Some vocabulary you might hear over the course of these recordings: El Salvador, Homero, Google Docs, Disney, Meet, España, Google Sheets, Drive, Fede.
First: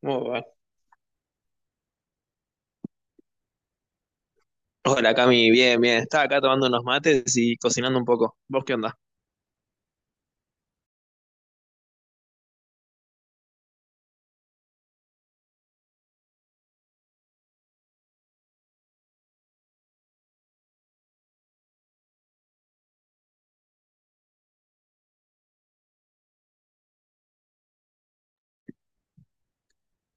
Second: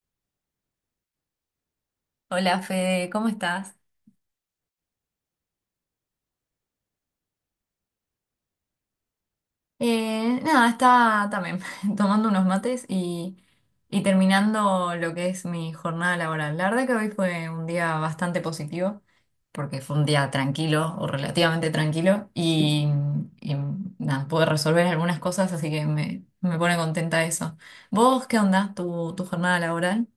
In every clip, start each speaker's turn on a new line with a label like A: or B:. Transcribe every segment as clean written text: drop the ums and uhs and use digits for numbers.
A: Muy bueno.
B: Hola Fede, ¿cómo estás?
A: Hola Cami, bien, bien. Estaba acá tomando unos mates y cocinando un poco. ¿Vos qué onda?
B: Nada, está también tomando unos mates y terminando lo que es mi jornada laboral. La verdad que hoy fue un día bastante positivo, porque fue un día tranquilo o relativamente tranquilo y nada, pude resolver algunas cosas, así que me pone contenta eso. ¿Vos qué onda tu jornada laboral?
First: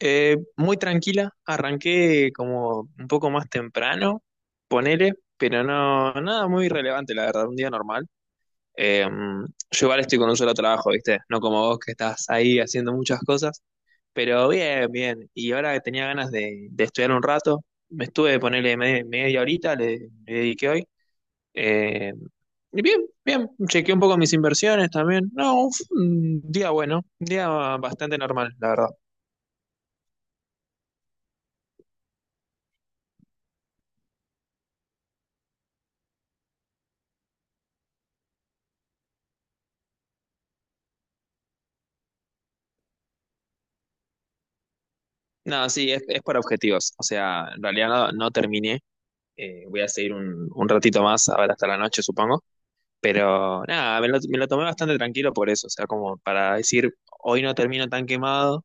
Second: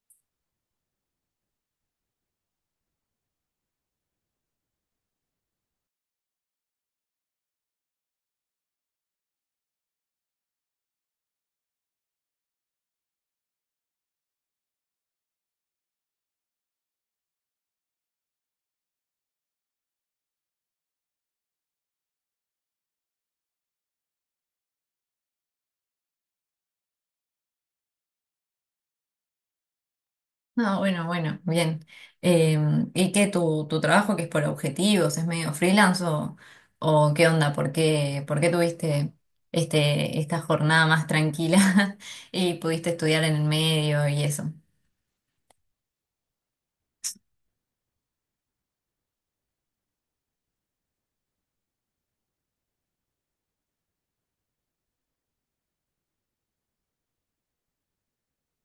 A: Muy tranquila, arranqué como un poco más temprano, ponele, pero no, nada muy relevante, la verdad, un día normal. Eh, yo igual estoy con un solo trabajo, ¿viste? No como vos que estás ahí haciendo muchas cosas, pero bien, bien. Y ahora que tenía ganas de estudiar un rato, me estuve, ponele media horita, le dediqué hoy. Eh, y bien, bien, chequeé un poco mis inversiones también. No, fue un día bueno, un día bastante normal, la verdad.
B: No, bueno, bueno, bien. ¿Y qué tu trabajo que es por objetivos, es medio freelance o qué onda? ¿ por qué tuviste esta jornada más tranquila y pudiste estudiar en el medio y eso?
A: No, sí, es para objetivos. O sea, en realidad no, no terminé. Voy a seguir un ratito más, a ver, hasta la noche, supongo. Pero nada, me lo tomé bastante tranquilo por eso. O sea, como para decir, hoy no termino tan quemado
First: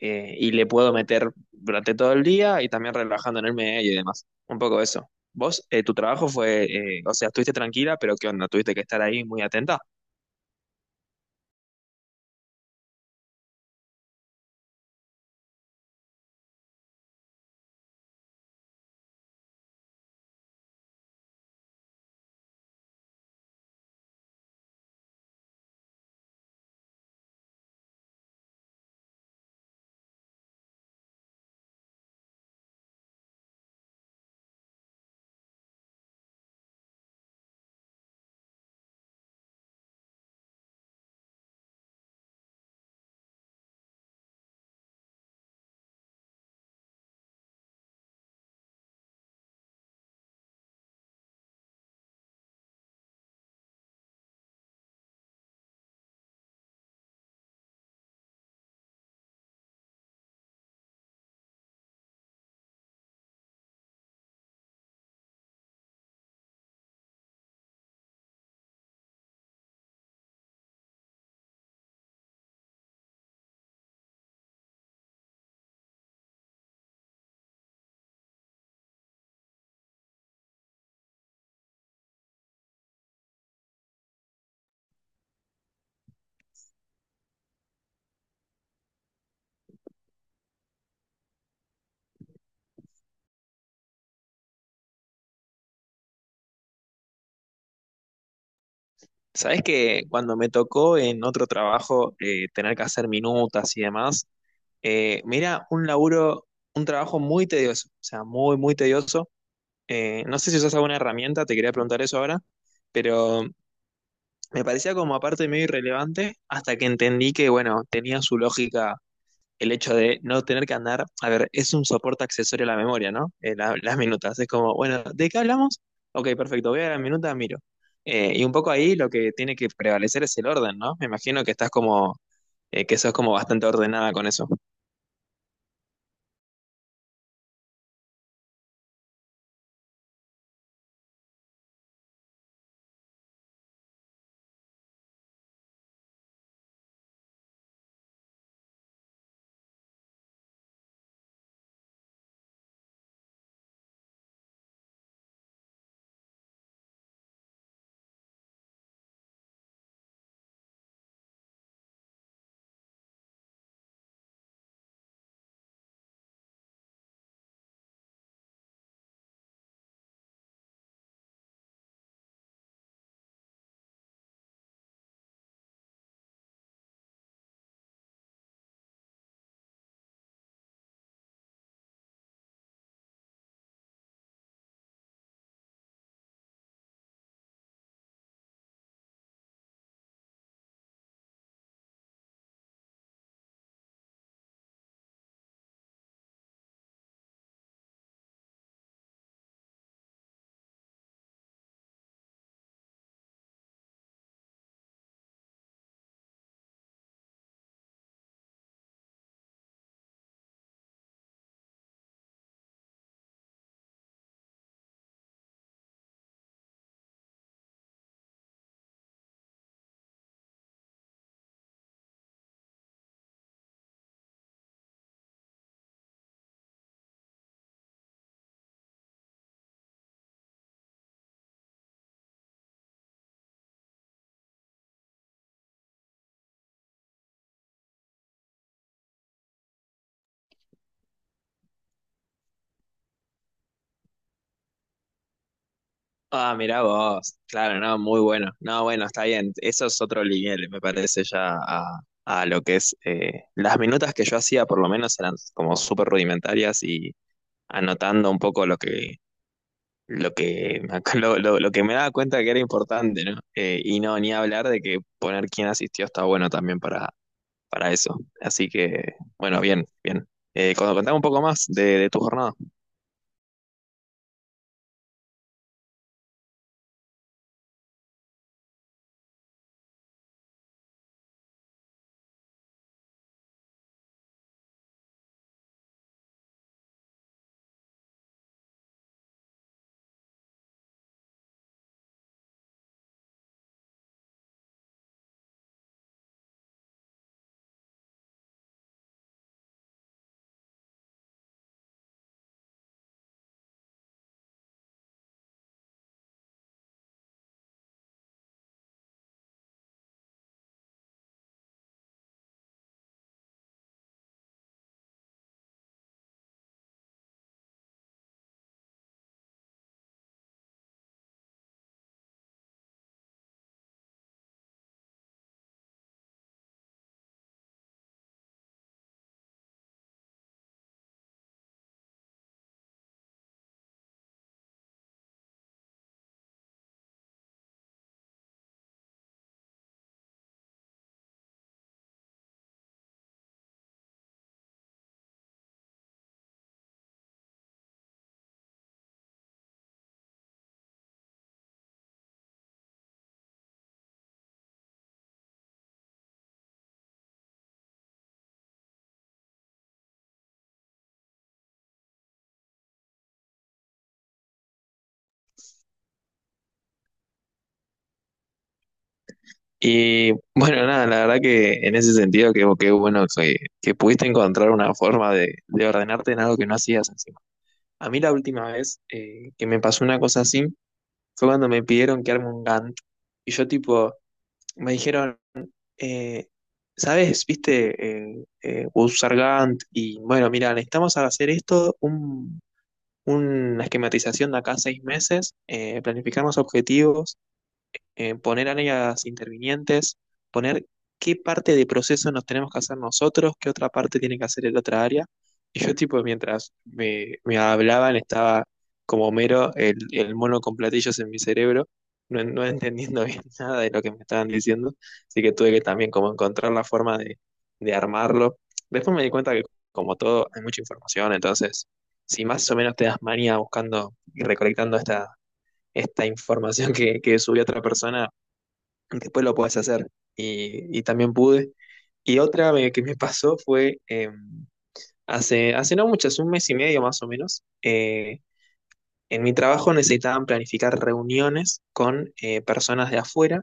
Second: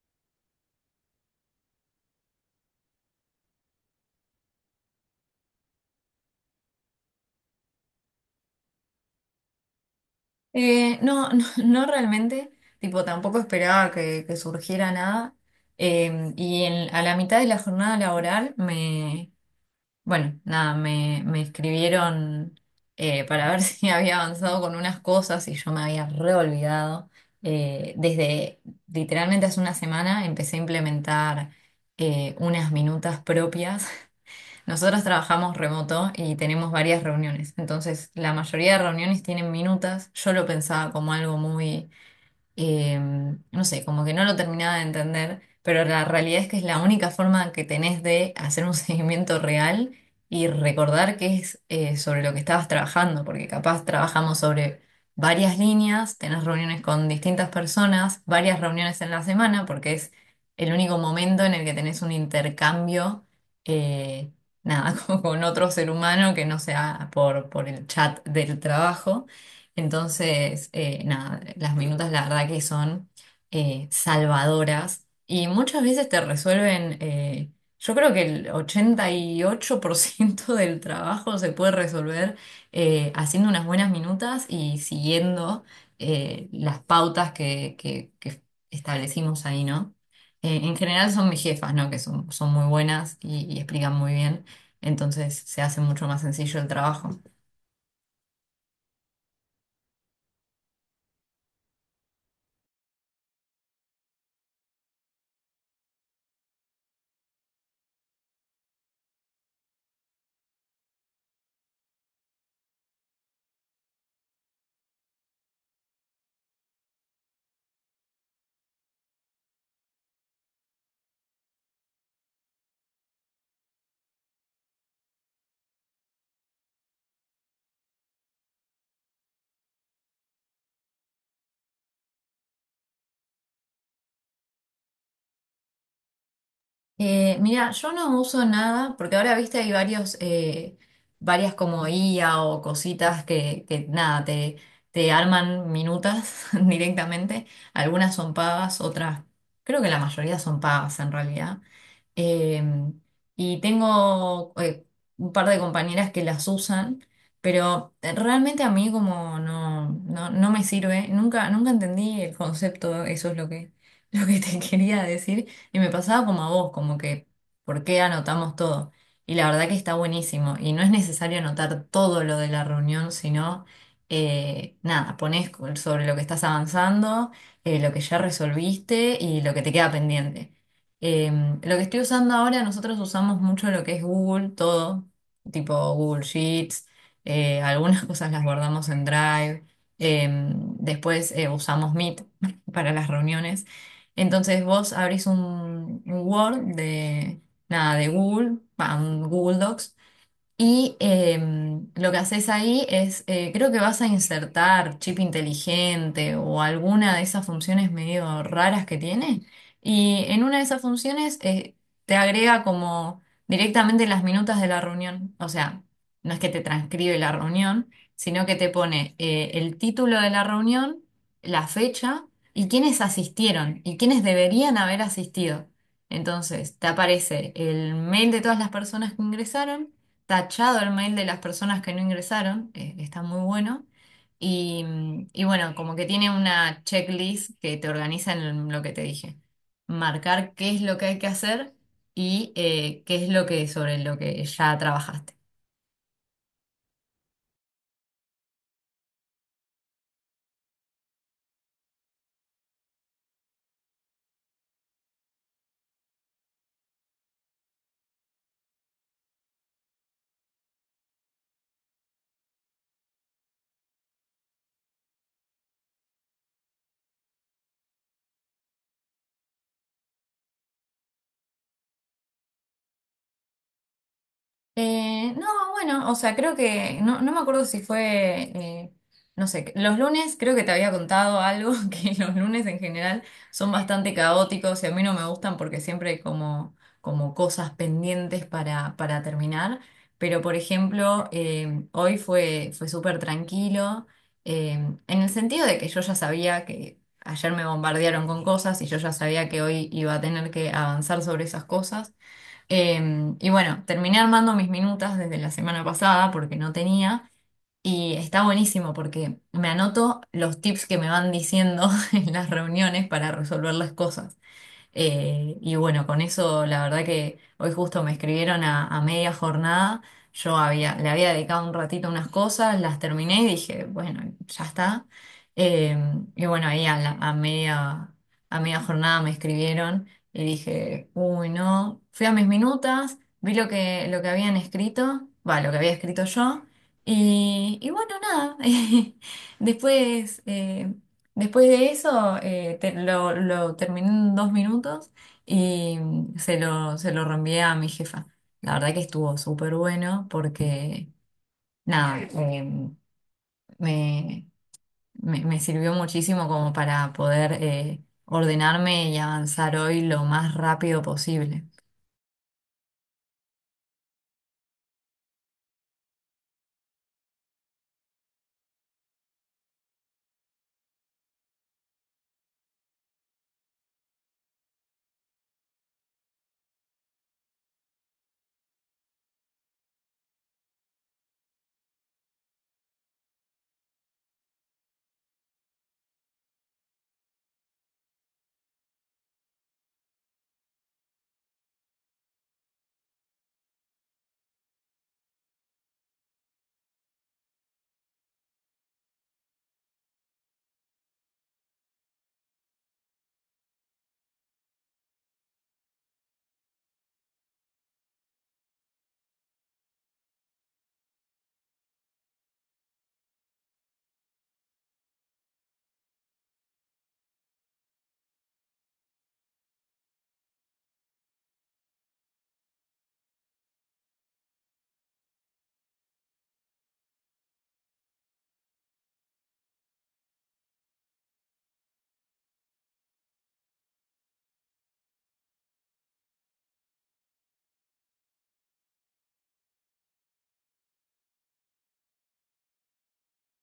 A: y le puedo meter durante todo el día y también relajando en el medio y demás. Un poco eso. Vos, tu trabajo fue, o sea, estuviste tranquila, pero ¿qué onda? Tuviste que estar ahí muy atenta.
B: No, no, no realmente, tipo, tampoco esperaba que surgiera nada. A la mitad de la jornada laboral bueno, nada, me escribieron para ver si había avanzado con unas cosas y yo me había reolvidado. Desde literalmente hace una semana empecé a implementar unas minutas propias. Nosotros trabajamos remoto y tenemos varias reuniones, entonces la mayoría de reuniones tienen minutas. Yo lo pensaba como algo muy eh, no sé, como que no lo terminaba de entender, pero la realidad es que es la única forma que tenés de hacer un seguimiento real y recordar que es sobre lo que estabas trabajando, porque capaz trabajamos sobre varias líneas, tenés reuniones con distintas personas, varias reuniones en la semana, porque es el único momento en el que tenés un intercambio, eh, nada, con otro ser humano que no sea por el chat del trabajo. Entonces, nada, las minutas la verdad que son salvadoras y muchas veces te resuelven, yo creo que el 88% del trabajo se puede resolver haciendo unas buenas minutas y siguiendo las pautas que establecimos ahí, ¿no? En general son mis jefas, ¿no? Que son muy buenas y explican muy bien, entonces se hace mucho más sencillo el trabajo.
A: ¿Sabés que cuando me tocó en otro trabajo tener que hacer minutas y demás, mira, un trabajo muy tedioso? O sea, muy, muy tedioso. No sé si usas alguna herramienta, te quería preguntar eso ahora, pero me parecía como aparte medio irrelevante hasta que entendí que, bueno, tenía su lógica el hecho de no tener que andar, a ver, es un soporte accesorio a la memoria, ¿no? Las minutas, es como, bueno, ¿de qué hablamos? Ok, perfecto, voy a la minuta, miro. Y un poco ahí lo que tiene que prevalecer es el orden, ¿no? Me imagino que estás como, que sos como bastante ordenada con eso.
B: Mira, yo no uso nada, porque ahora viste hay varios, varias como IA o cositas que nada, te arman minutas directamente. Algunas son pagas, otras, creo que la mayoría son pagas en realidad. Eh, y tengo un par de compañeras que las usan, pero realmente a mí como no, no, no me sirve. Nunca, nunca entendí el concepto, eso es lo que, lo que te quería decir. Y me pasaba como a vos, como que, ¿por qué anotamos todo? Y la verdad que está buenísimo. Y no es necesario anotar todo lo de la reunión, sino, nada, ponés sobre lo que estás avanzando, lo que ya resolviste y lo que te queda pendiente. Lo que estoy usando ahora, nosotros usamos mucho lo que es Google, todo, tipo Google Sheets, algunas cosas las guardamos en Drive, después usamos Meet para las reuniones. Entonces vos abrís un Word de, nada, de Google, va, un Google Docs y lo que haces ahí es, creo que vas a insertar chip inteligente o alguna de esas funciones medio raras que tiene. Y en una de esas funciones te agrega como directamente las minutas de la reunión. O sea, no es que te transcribe la reunión, sino que te pone el título de la reunión, la fecha y quiénes asistieron y quiénes deberían haber asistido. Entonces, te aparece el mail de todas las personas que ingresaron tachado el mail de las personas que no ingresaron, que está muy bueno. Y, mm, y bueno, como que tiene una checklist que te organiza en lo que te dije. Marcar qué es lo que hay que hacer y qué es lo que sobre lo que ya trabajaste.
A: Ah, mirá vos, claro, no, muy bueno. No, bueno, está bien, eso es otro nivel, me parece ya a lo que es, las minutas que yo hacía por lo menos eran como súper rudimentarias y anotando un poco lo que, lo que me daba cuenta que era importante, ¿no? Y no, ni hablar de que poner quién asistió está bueno también para eso. Así que, bueno, bien, bien. Contame un poco más de tu jornada.
B: No, bueno, o sea, creo que, no, no me acuerdo si fue, no sé, los lunes creo que te había contado algo, que los lunes en general son bastante caóticos y a mí no me gustan porque siempre hay como, como cosas pendientes para terminar, pero por ejemplo, hoy fue súper tranquilo, eh, en el sentido de que yo ya sabía que ayer me bombardearon con cosas y yo ya sabía que hoy iba a tener que avanzar sobre esas cosas. Y bueno, terminé armando mis minutas desde la semana pasada porque no tenía. Y está buenísimo porque me anoto los tips que me van diciendo en las reuniones para resolver las cosas. Y bueno, con eso la verdad que hoy justo me escribieron a media jornada, yo le había dedicado un ratito a unas cosas, las terminé y dije, bueno, ya está. Eh, y bueno, ahí a, la- a media jornada me escribieron y dije, uy, no, fui a mis minutas, vi lo lo que habían escrito, va, lo que había escrito yo, y bueno, nada, después... después de eso, lo terminé en 2 minutos y mm, se lo reenvié a mi jefa. La verdad que estuvo súper bueno porque, nada, me, me sirvió muchísimo como para poder ordenarme y avanzar hoy lo más rápido posible.
A: Y bueno, nada, la verdad que en ese sentido, que bueno que pudiste encontrar una forma de ordenarte en algo que no hacías encima. A mí la última vez que me pasó una cosa así fue cuando me pidieron que arme un Gantt. Y yo tipo, me dijeron... eh, ¿sabes? Viste, Gus Sargant y bueno, mira, necesitamos hacer esto, una esquematización de acá a seis meses, planificar los objetivos poner a las intervinientes, poner qué parte de proceso nos tenemos que hacer nosotros, qué otra parte tiene que hacer el otra área. Y yo, tipo, mientras me hablaban, estaba como mero el mono con platillos en mi cerebro, no, no entendiendo bien nada de lo que me estaban diciendo. Así que tuve que también como encontrar la forma de armarlo. Después me di cuenta que, como todo, hay mucha información, entonces, si más o menos te das manía buscando y recolectando esta información que subió otra persona, después lo puedes hacer. Y también pude. Y otra que me pasó fue hace no muchas, un mes y medio más o menos, en mi trabajo necesitaban planificar reuniones con personas de afuera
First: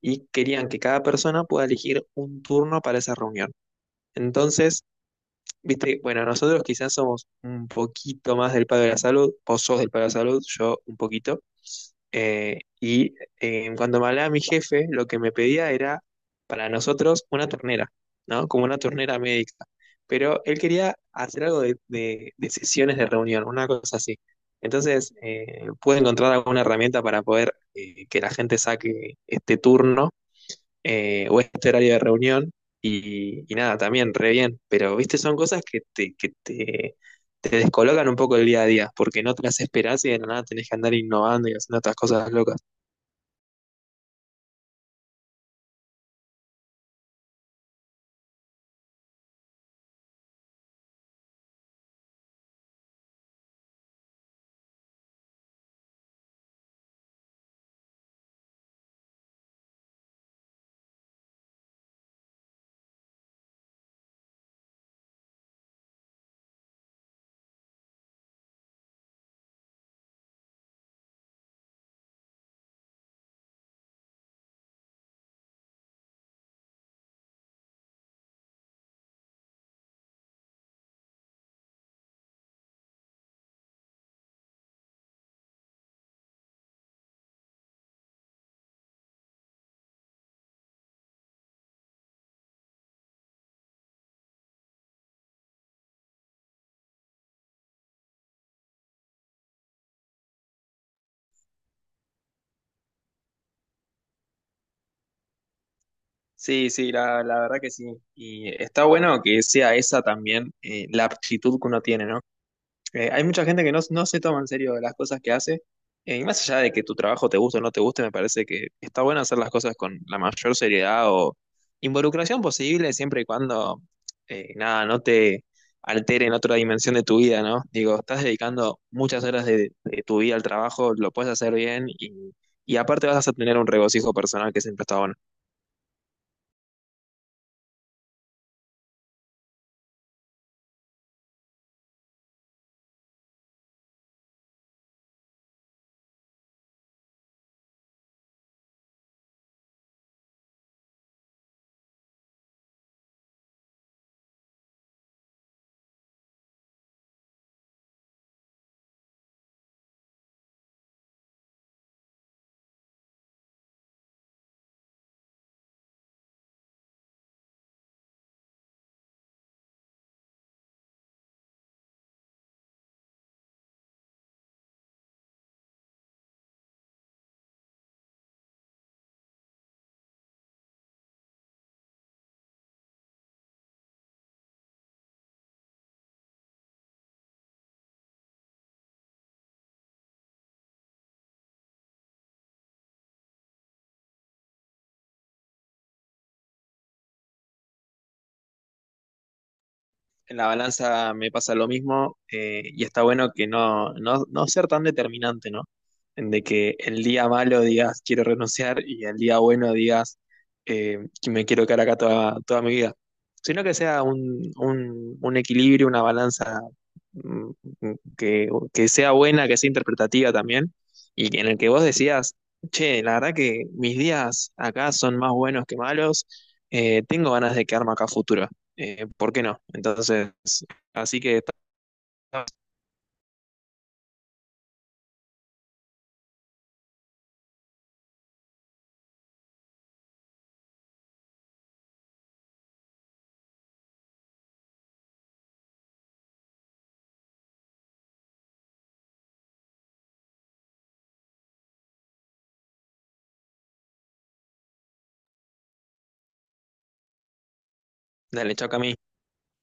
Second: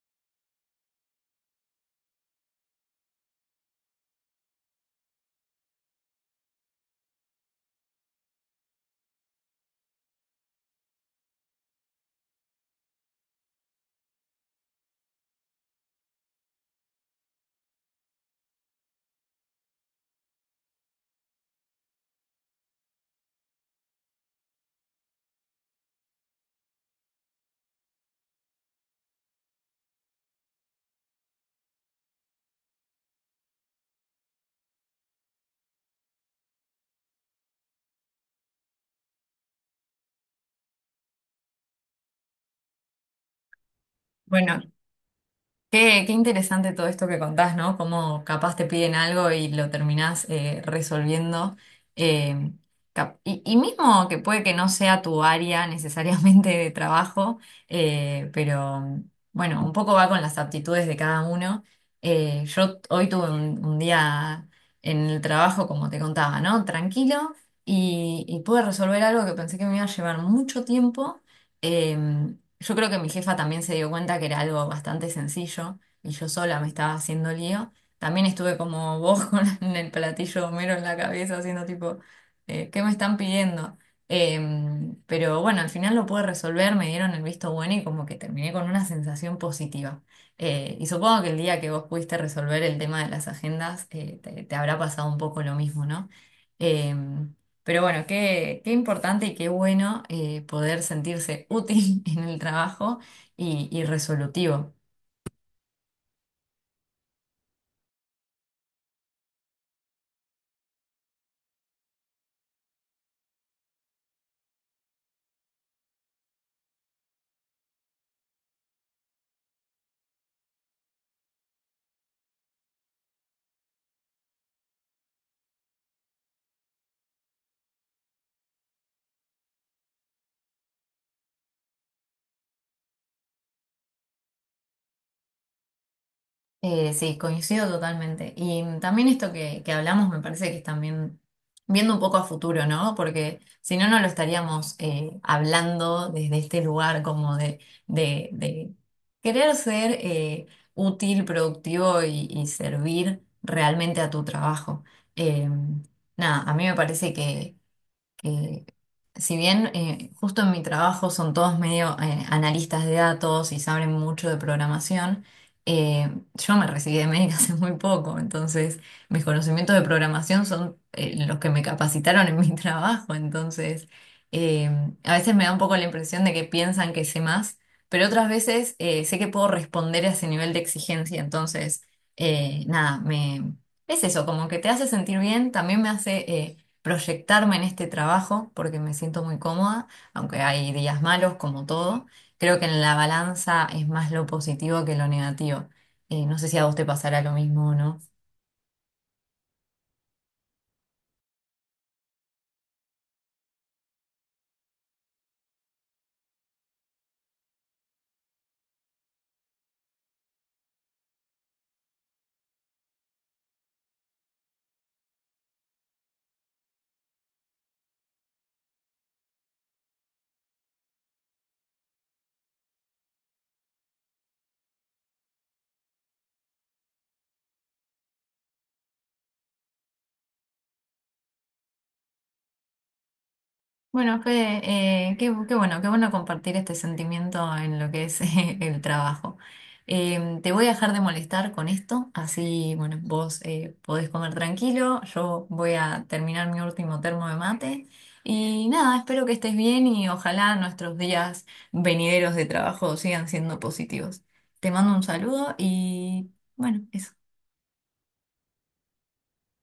A: y querían que cada persona pueda elegir un turno para esa reunión. Entonces, viste, bueno, nosotros quizás somos un poquito más del palo de la salud, vos sos del palo de la salud, yo un poquito. Eh, y Cuando me hablaba mi jefe, lo que me pedía era para nosotros una ternera, ¿no? Como una ternera médica. Pero él quería hacer algo de sesiones de reunión, una cosa así. Entonces, pude encontrar alguna herramienta para poder que la gente saque este turno o este horario de reunión. Y nada, también, re bien. Pero, viste, son cosas que te descolocan un poco el día a día, porque no te las esperás y de la nada tenés que andar innovando y haciendo otras cosas locas.
B: Bueno, qué, qué interesante todo esto que contás, ¿no? Cómo capaz te piden algo y lo terminás resolviendo. Eh, y mismo que puede que no sea tu área necesariamente de trabajo, pero bueno, un poco va con las aptitudes de cada uno. Yo hoy tuve un día en el trabajo, como te contaba, ¿no? Tranquilo y pude resolver algo que pensé que me iba a llevar mucho tiempo. Em, yo creo que mi jefa también se dio cuenta que era algo bastante sencillo y yo sola me estaba haciendo lío. También estuve como vos con el platillo de Homero en la cabeza haciendo tipo, ¿qué me están pidiendo? Pero bueno, al final lo pude resolver, me dieron el visto bueno y como que terminé con una sensación positiva. Y supongo que el día que vos pudiste resolver el tema de las agendas, te habrá pasado un poco lo mismo, ¿no? Em, pero bueno, qué, qué importante y qué bueno poder sentirse útil en el trabajo y resolutivo.
A: Sí, sí, la verdad que sí. Y está bueno que sea esa también la aptitud que uno tiene, ¿no? Hay mucha gente que no, no se toma en serio las cosas que hace. Y más allá de que tu trabajo te guste o no te guste, me parece que está bueno hacer las cosas con la mayor seriedad o involucración posible, siempre y cuando, nada, no te altere en otra dimensión de tu vida, ¿no? Digo, estás dedicando muchas horas de tu vida al trabajo, lo puedes hacer bien y aparte vas a tener un regocijo personal que siempre está bueno.
B: Sí, coincido totalmente. Y también esto que hablamos me parece que es también viendo un poco a futuro, ¿no? Porque si no, no lo estaríamos hablando desde este lugar como de, de querer ser útil, productivo y servir realmente a tu trabajo. Em, nada, a mí me parece que si bien justo en mi trabajo son todos medio analistas de datos y saben mucho de programación, eh, yo me recibí de médica hace muy poco, entonces mis conocimientos de programación son los que me capacitaron en mi trabajo, entonces eh, a veces me da un poco la impresión de que piensan que sé más, pero otras veces sé que puedo responder a ese nivel de exigencia, entonces nada, me... Es eso, como que te hace sentir bien, también me hace... proyectarme en este trabajo porque me siento muy cómoda, aunque hay días malos como todo. Creo que en la balanza es más lo positivo que lo negativo. No sé si a vos te pasará lo mismo o no.
A: En la balanza me pasa lo mismo y está bueno que no, no, no ser tan determinante, ¿no? En de que el día malo digas quiero renunciar y el día bueno digas que me quiero quedar acá toda, toda mi vida, sino que sea un equilibrio, una balanza mm, que sea buena, que sea interpretativa también y que- en el que vos decías, che, la verdad que mis días acá son más buenos que malos, tengo ganas de quedarme acá a futuro ¿por qué no? Entonces, así que está-
B: Bueno, Fede, qué, qué bueno compartir este sentimiento en lo que es el trabajo. Te voy a dejar de molestar con esto, así, bueno, vos podés comer tranquilo, yo voy a terminar mi último termo de mate y nada, espero que estés bien y ojalá nuestros días venideros de trabajo sigan siendo positivos. Te mando un saludo y bueno, eso.
A: dale, chao Cami.